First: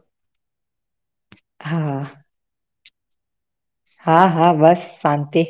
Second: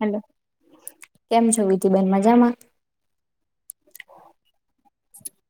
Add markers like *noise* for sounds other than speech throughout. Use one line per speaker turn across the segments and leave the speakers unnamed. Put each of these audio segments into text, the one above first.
Hello કેમ જોવી ત
હા
બેન મજામાં
હા હા બસ શાંતિ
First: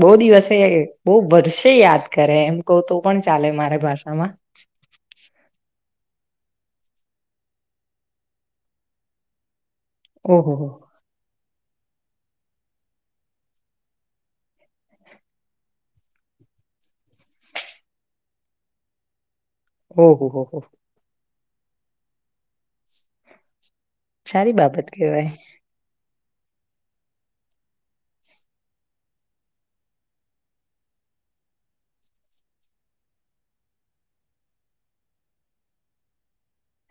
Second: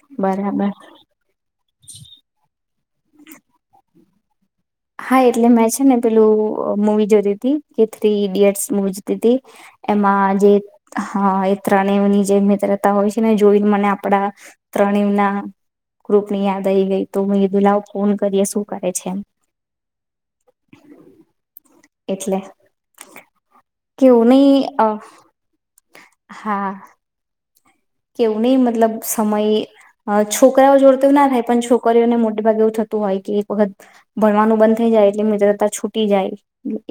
બહુ દિવસે
બરાબર.
બહ વર્ષે યાદ કરે એમ કહ તો પણ ચાલે મારે ભષા આમાં
હા એટલે મેં છે ને પેલું મવી જોતી હતીી કે થ્રી ઈડિયટ્સ મવી જોતી હતી એમાં જે
ઓહો હો
હ ત્રણેવની જે મિત્રતા હોય છે ને જોઈને મને આપડા ત્રણેવ ના ગ્રુપ ની યાદ આવીઈ ગઈ તો દુલાઓ ફોન કરીએ શું કરે છે એમ
ઓહ હો હો
એટલે કેવું
સારી
નહી અ
બાબત કેહેવાય
હા કેવું નહી મતલબ સમય છોકરાઓ જોડતો ના થાય પણ છોકરીઓને મોટે ભાગે એવું થતું હોય કે એક વખત ભણવાનું બંધ થઈ જાય એટલે મિત્રતા છૂટી જાય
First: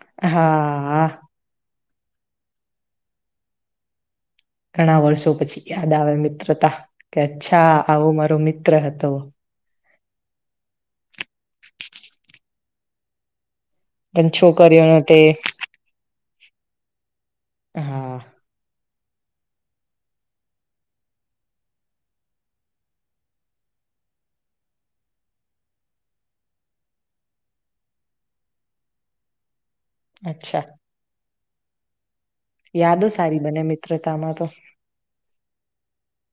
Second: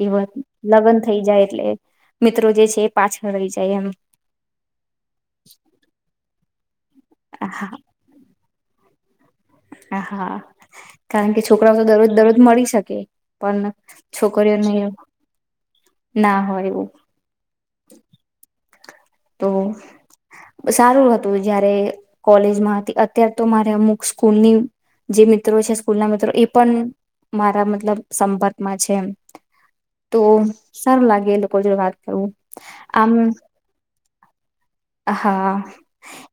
એ વાત
હા
લગ્ન
હા
થઈ જાય એટલે મિત્રો જે છે એ પાછળ રહી જાય એમ
ઘણા વર્ષો પછી યાદ આવે મિત્રતા કે અચ્છા
હા
આવું મારોું મિત્ર *inaudible*
હ હા કારણ કે છોકરાઓ તો દરરોજ દરરોજ મળી શકે પણ
પણ
છોકરીઓને
છોકરીઓનો તે
ના હોય એવું
હા
તો સારું હતું જયારે કોલેજમાં હતી અત્યારે તો મારે અમુક સ્કૂલની જે મિત્રો છે સ્કૂલ ના મિત્રો એ પણ મારા મતલબ સંપર્કમાં છે એ તો
અચ્છા
સરારું લાગેલ વાત કરવું
યાદો
આમ
સારી બને મિત્રો શતામાં તો
હા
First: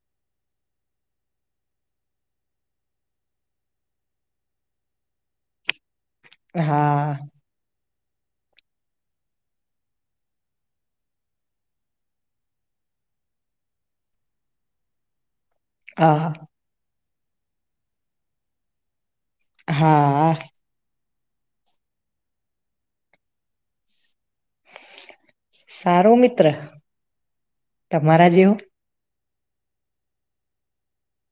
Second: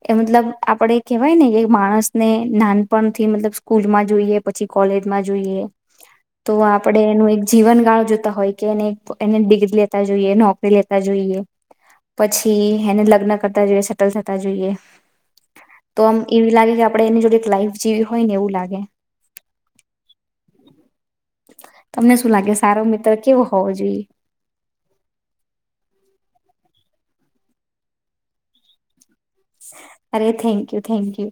એ મતલબ આપણે કેહેવાય ને માણસને નાનપણથી મતલબ સ્કૂલમાં જોઈએ પછી કોલેજમાં જોઈએ તો આપડે
હા
એનું એક જીવનકાાળ હોય એને ડિગ્રી લેતા જોઈએ નોકરી લેતા જોઈએ પછી એને લગ્ન કરતા જોઈએ સેટલ થતા જોઈએ તો આમ
હા
એવી લાગે કે આપડે એની જોડે એક લાઈફ જીવી હોય ને એવું લાગે
હા
તમને શું લાગે સારો મિત્ર કેવો હોવો જોઈએ
સારું મિત્ર તમારા જેવું
અરે થેન્ક યુ થેન્ક યુ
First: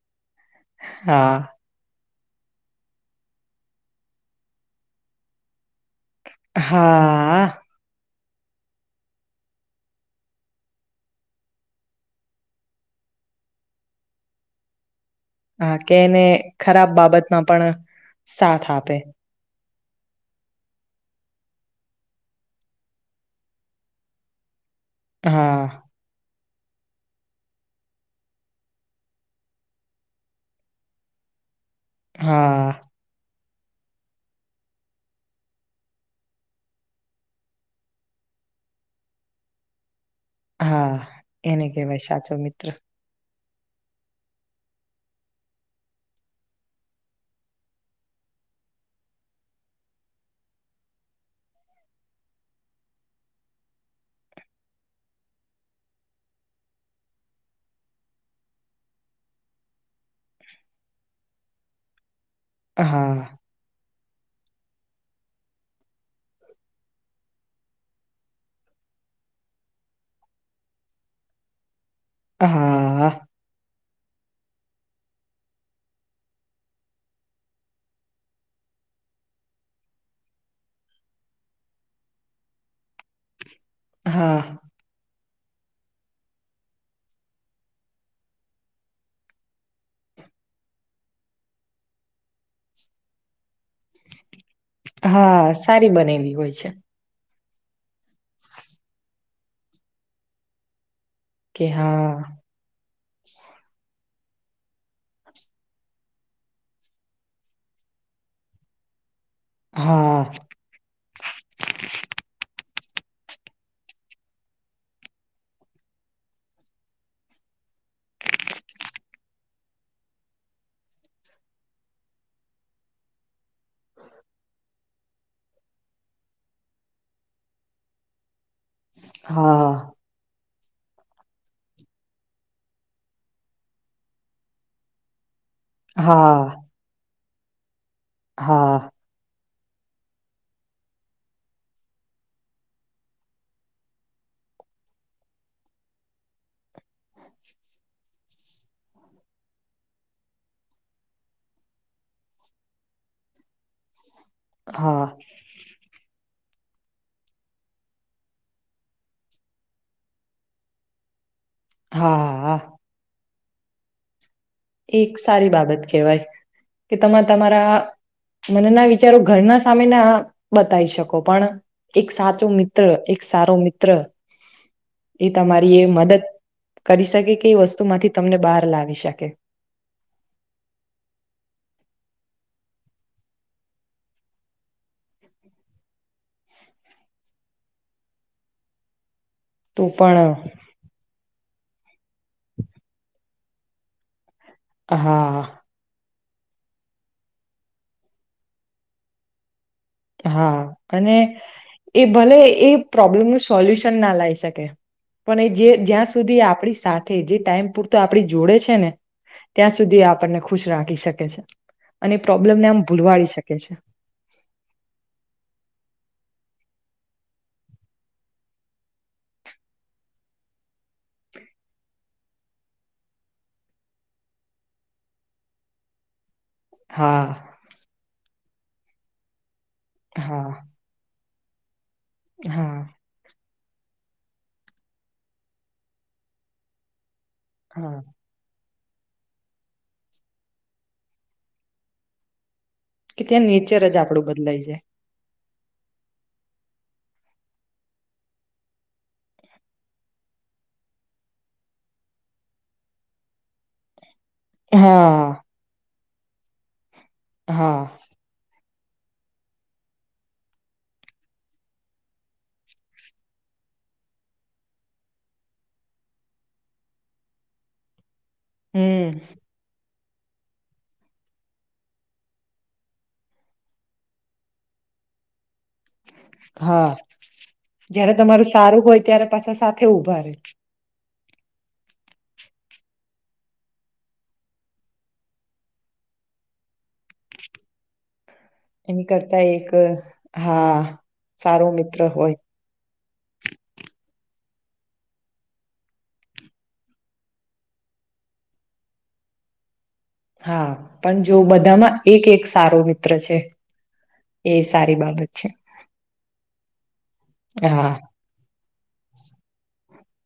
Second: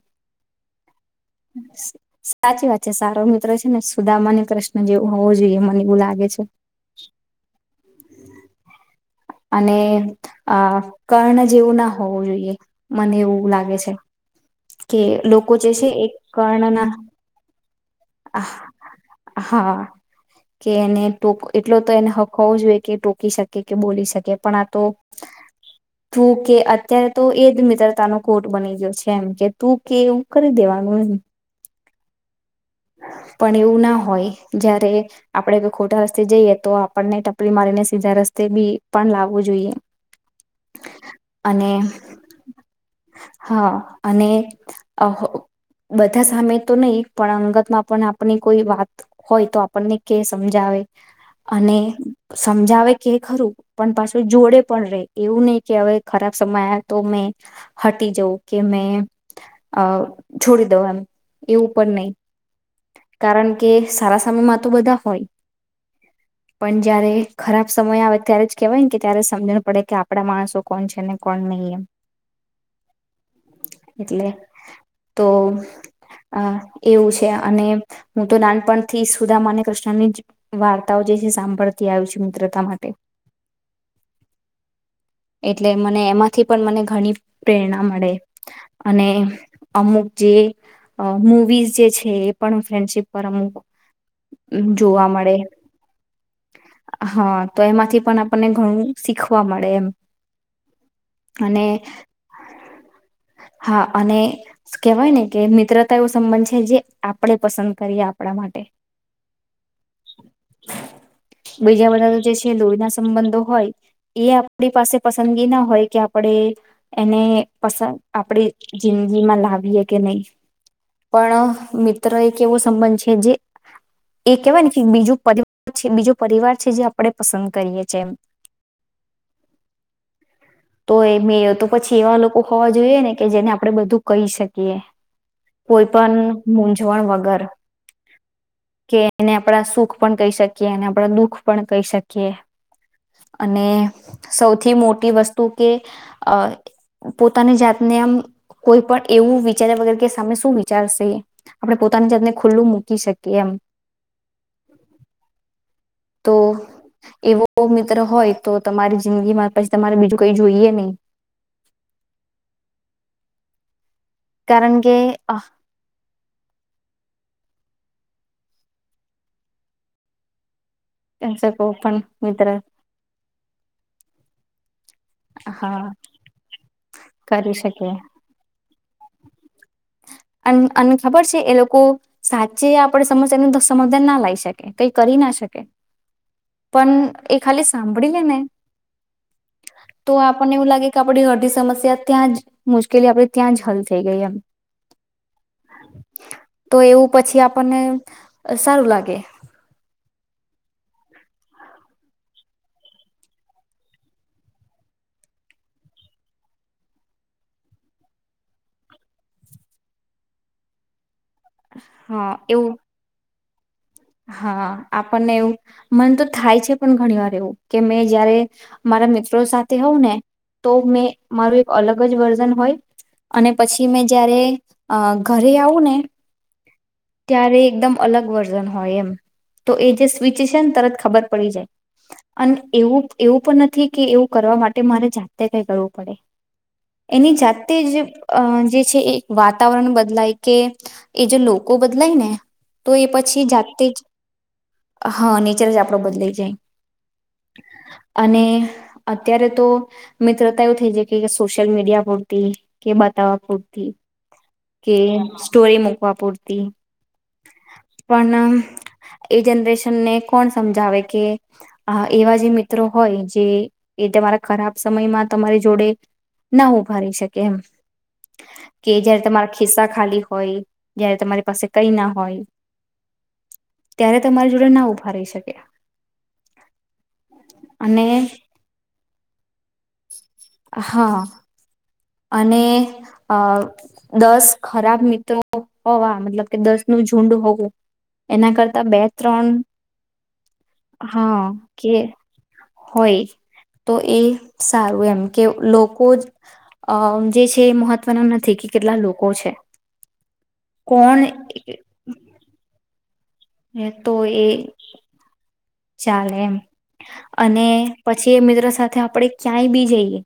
હા હા
સાચી વાત છે સારો મિત્રો છે ને સુદામન કૃષ્ણ જેવું હોવો જોઈએ મને બુલા
હા
અને અ કર્ણ જેવું ના હોવું જોઈએ મને એવું લાગે છે કે લોકો જે
હા
છે
કે
એ
એને ખરાબ
કર્ણના
બાબતમાં પણ સાથ આપે
હા કે એને ટ એટલો તો એને હક હોવો જોઈએ કે ટોકી શકે કે બોલી શકે પણ આ તો
હા
કે અત્યારે તો એ જ મિત્રતા ન કોર્ટ બની ગયો છે કેમ કે તું કે એવું કરી દેવાનું એમ
હા હ
પણ એવું ના હોય જયારે આપણે કોઈ ખોટા રસ્તે જઈએ તો આપણને ટપરી મારીને સીધા રસ્તે બી પણ લાવવું જોઈએ
હા એને
અને
કેહેવાય સાચો મિત્ર
હા અને બધા સામે તો નહીિ પણ અંગત પણ આપની કોઈ વાત હોય તો આપણને કે સમજાવે અને સમજાવે કે ખરું પણ પાછું જોડે પણ રે એવું નહી કે હવે ખરાબ સમય આવ તો મે હટી જવં કે મેં અ છોડી દઉં એમ એવું પણ નહી
હા
કારણ કે સારા સમયમાં તો બધા હોય પણ જયારે ખરાબ સમય આવે ત્યારે જ કેહેવાય ને કે ત્યારે સમજણ પડે કે આપડા માણસો કોણ છે ને કોણ નહીં એમ
હા
એટલે તો આ એવું છે અને હું તો નાનપણથી સુદામા અને કૃષ્ણની વાર્તાઓ જે છે સાંભળતી આવ છ મિત્રતા માટે
હા
એટલે મને એમાંથી પણ મને ઘણી પ્રેરણા મળે અને અમુક જે મુવીઝ જે છે પણ ફ્રેન્ડશિપ પર અમ
હા સારી બનેલી હોય છે
હા તો એમાંથી પણ આપણને ઘણું શીખવા મળે એમ અને
કે હા
હા અને કેહેવાય ને કે મિત્રતા એવો સંબંધ છે જે આપણે પસંદ કરીએ આપણા માટે
હા
બીજા બધા તો જે છે લોહીના સંબંધો હોય એ આપણી પાસે પસંદગી ના હોય કે આપણે એને પ આપણે જિંદગીમાં લાવીએ કે નહી પણ મિત્ર એક એવો સંબંધ છે જે એ કેહેવાય ને કે બીજુંર છે બીજો પરિવાર છે જે આપણે પસંદ કરીએ છે એ
હા હ.
તો એ મે તો પછી એવા લોકો ખવા જોઈએ ને. કે જેને આપડે બધું કહી શકીએ. કોઈ પણ
હા
મૂઝવણ વગર.
હા.
આપણા સુખ પણ કહી શકીએ અને આપણા દુઃખ પણ કહી શકીએ અને સૌથી મોટી વસ્તુ કે પોતાની જાત. એમ કોઈ પણ એવું વિચાર્યા વગર કે સાને શું વિચારશે આપણે પોતાની જાતને ખુલ્લું મૂકી શકીએ એમ.
હા.
તો એવો મિત્ર હોય તો તમારી જિંદગીમાં પછી તમારે બીજું કઈ જોઈએ નહી.
હા હા હા.
કારણ કે
એક
આહ
સારી બાબત કહેવાય કે તમે તમારા. મને ના વિચારો ઘરના સામે ના. બતાવી શકો
એમ
પણ
શકો પણ
એક સાચો મિત્ર એક સારો મિત્ર. એ તમારી એ
હા
મદદ કરી શકે કે એ વસ્તુ માંથી તમને બહાર લાવી શકે. *inaudible*
અને ખબર છે એ લોકો સાચે આપણે સમ એનું સમધાન ના લાવ શકે કઈ કરી ના શકે પણ એ ખાલી સાંભળી લે ને. તો આપણને એવું લાગે કે આપડી અડધી. સમસ્યા ત્યાં જ મુશ્કેલી આપે ત્યાં જ હલતી. થઈ ગઈ એમ.
હા.
તો એવું પછી આપણને સારું લાગે.
હા અને એ ભલે એ પ્રોબ્લેમનું સોલ્યુશન ના લાવી શકે પણ એ જે જ્યાં સુધી આપણી સાથે જે ટાઈમ પૂરતો આપડી જોડે છે ને ત્યાં સુધી આપણને ખુશ રાખી શકે. અને
હા
પ્રોબ્લેમને
એવું
આમ ભૂલવાડી શકે. *inaudible*
હા આપણને એવું મન તો થાય છે પણ ઘણી વાર એવું કે મેં જયારે મારા મિત્રો સાથે હોઉં ને તો મેં મારું એક અલગ જ વર્ઝન હોય અને પછી મેં જયારે ઘરે આવું ને.
હા
ત્યારે એકદમ અલગ વર્ષ. હોય એમ. તો એ જે સ્વિચ
હા
છે ને તરત ખબર. પડી જાય. અને
હા
એવું એવું પણ નથી. કે એવું કરવા માટે મારે જાતે કઈ કરવું પડે. એની જાતે
હા
જ જે. વાતાવરણ બદલાય કે એ જે. બદલાય ને. તો એ
કે
પછી
ત્યાં નેચર
જાતે જ
આપડું બદલાઈ જાય
હા. અ આપડો બદલાઈ જાય અને અત્યારે તો મિત્રતા એવું થઈ જાય કે સોશિયલ મીડિયા પૂરતી કે બતાવવા પૂરતી. કે
હા
સ્ટોરી મુક. *inaudible* *inaudible*
હા
પણ એ જનરેશનને કોણ સમજાવે કે એવા જે મિત્રો હોય જે એ તમારા ખરાબ સમયમાં તમારી જોડે ના ઉભા ર શકે એમ કે
હમ
જયારે તમારા ખિસ્સા ખાલી હોઈ જય તમારી પાસે કઈ ના હોય ત્યારે તમારી જોડે ના ઉભા રહી શકે
હા
અને
જયારે તમારું સારું હોય ત્યારે પાછા સાથે ઉભા રહેે
હા અને અ દસ ખરાબ મિત્રો હોવા મતલબ કે દસ નું ઝુંડ હોવું એના કરતા બે
એની કરતા
ત્રણ
એક હા
હા
સારો
કે
મિત્ર હોય
હોય તો એ સારું એમ કે લોકો જ અ જે છે એ મહત્વનું નથી કે કેટલા લોકો છે
હા
કોણ
પણ જો બધામાં એક એક સારો રી છે એ સારી બાબત છે
ચાલે એમ અને
હા
પછી એ મિત્રો સાથે આપણે ક્યાંય બી જઈએ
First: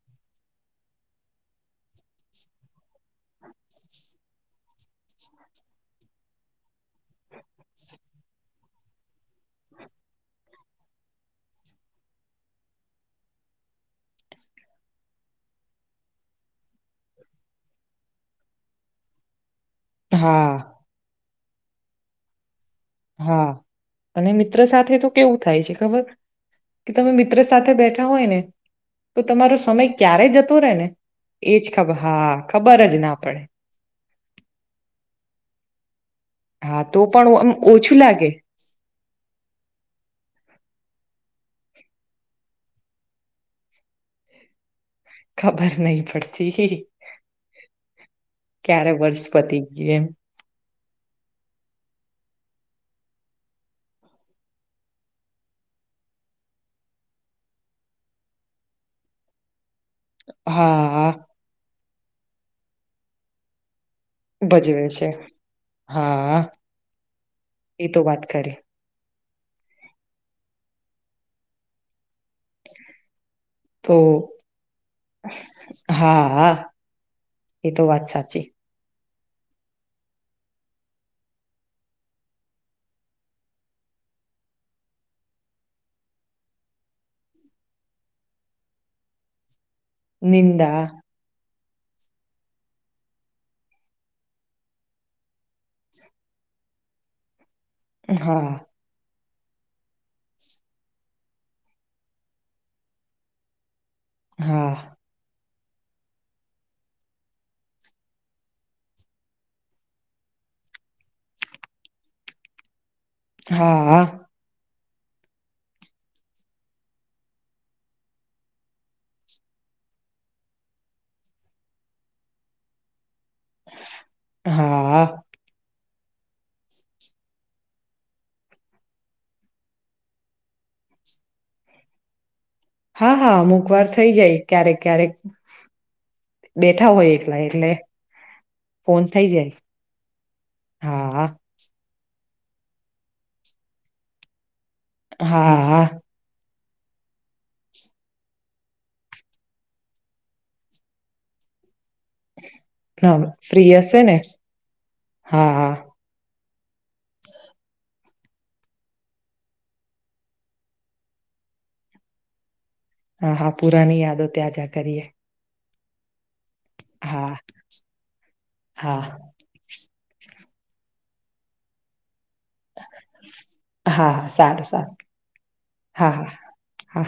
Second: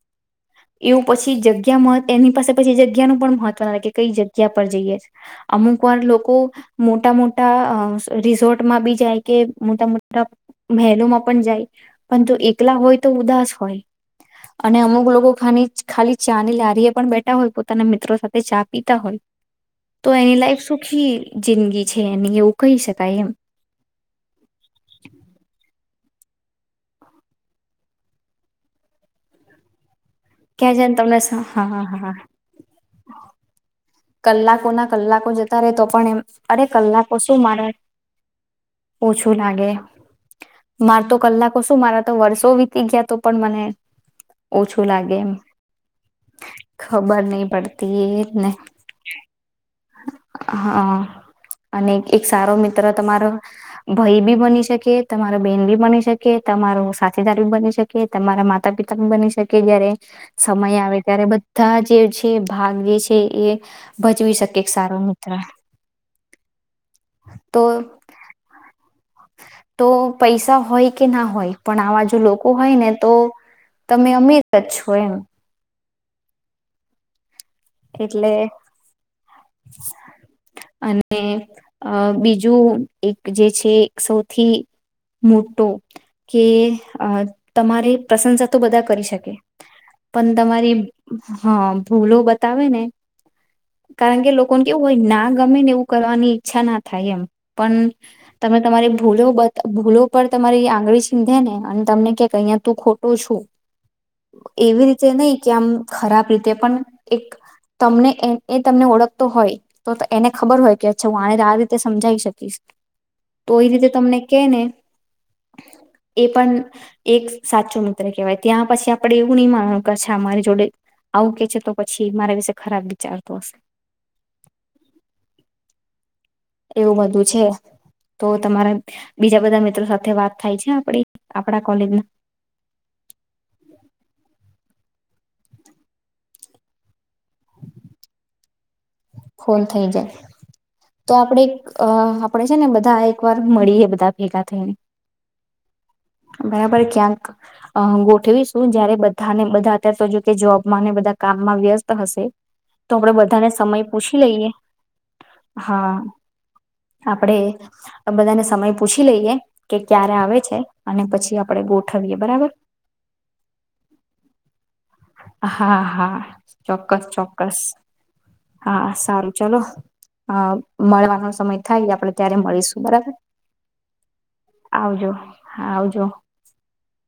એવું પછી જગ્યા એની પાસે પછી જગ્યાનુંું પણ મહત્વ લાગે કે કઈ જગ્યા પર જઈએ અમુક વાર લોકો મોટા મોટા રિસોર્ટમાં બી જાય કે મોટા મોટા મહેલોમાં પણ જાય પરંતુ એકલા હોય તો ઉદાસ હોય અને અમુક લોકો ખા ખાલી ચા ની લારીએ પણ બેઠા હોય પોતાના મિત્રો સાથે ચા પીતા હોય તો એની
હા
લાયક સુખી જિંદગી છે એની એવું કહી શકાય એમ
હા અને મિત્ર સાથે કેવું થાય છે ખબર કે તમે મિત્ર સાથે બેઠા હોય ને તો તમારો સમય ક્યારે જતું રે
ક્યાં
ને
છેને તમને
એજ
હા
ખબર હા ખબર જ ના પડે.
કલાકો ના કલાકો જતા રહે તો પણ એમ અરે
હા તો
કલાકો
પણ
શું
આમ
મારે
ઓછું લાગે
ઓછું લાગે માર તો કલાકો શું મારા તો વર્ષો વીતી ગયા તો પણ મને ઓછું શું લાગે એમ
ખબર નહી પડતી
ખબર નહી પડતી એને.
વનસ્પતિ *inaudible*
હ અને એક સારો મિત્ર તમારો ભાઈ બી બની શકે તમારો બેન બી બની શકે તમારો સાથીદાર બી બની શકે તમારા માતા પિતા બી બની શકે જયારે સમય આવે
હા
ત્યારે બધા જ જે છે ભાગ જે છે એ ભજવી શકે એક
ભજવે
સારો
છે
મિત્ર
હા એ તો વાત ખરી.
તો પૈસા હોય કે ના હોય પણ આ બા જોુ લોકો લોકો હોય ને તો
તો
તમે અમીર જ છો એમ
હા એ તો વાત
એટલે
સાચી
અને અ બીજું એક જે છે સૌથી મોટો કે અ તમારે પ્રશંસા તો બધા કરી શકે પણ તમારી
નિંદા
હા ભૂલો બ તાવે ને કારણ કે લોકોને કેવું હોય ના ગમે ને એવું કરવાની ઈચ્છા ના થાય એમ પણ તમે
હા,
તમારી ભૂલો બ ભૂલો પર તમારી આંગળી સીંધે ને અને તમને કે અહીયાં તું ખોટો છું
હા,
એવી રીતે નઈ કેમ ખરાબ રીતે પણ એક તમને એ તમને ઓળખતો હોય તો એને ખબર હોય કે અચ્છા હું આને આ રીતે સમજાવી શકીશ તો એ રીતે
હા,
તમને કે ને એ પણ એક સાચો મિત્ર કેહેવાય ત્યાં પછી આપડે એવું નહી માનવાનું કેા મારી જોડે આવું કે છે તો પછી મારા વિશે ખરાબ દી ચારપાસ
હા.
એવું બધું છે તો તમારા બીજા બધા મિત્રો સાથે વાત થાય છે આપડી આપડા કોલેજના
હા હા અમુક વાર થઇ જાય ક્યારેક ક્યારેક બેઠા હોય એટલા એટલે ફોન થઈ જાય.
ફોન થઈ જાય તો
હા,
આપણે અ આપડે છે ને બધા એક વાર મળી એ બધા ભેગા થઈને
હા
બરાબર ક્યાંક અ ગોઠવીશું જયારે બધાને બધા અત્યારે તો જો કે જોબમાં ને બધા કામમાં વ્યસ્ત હશે તો આપણેે
હા,
બધાને
ફ્રી
સમય
હશે ને?
પૂછી લઈએ હા આપણેે બધાને સમય પૂછી લઈએ કે ક્યારે આવે છે અને પછી આપડે ગોઠવીએ બરાબર
હા હા પુરાની યાદો ત્યાંજા કરીએ
હા હા ચોક્કસ
હા,
ચોક્કસ હા સારું ચલો અ મળવાનો સમય થાય આપડે ત્યારે મળીશું બરાબર
હા, સારું સારું
આવજો હા આવજો
હા.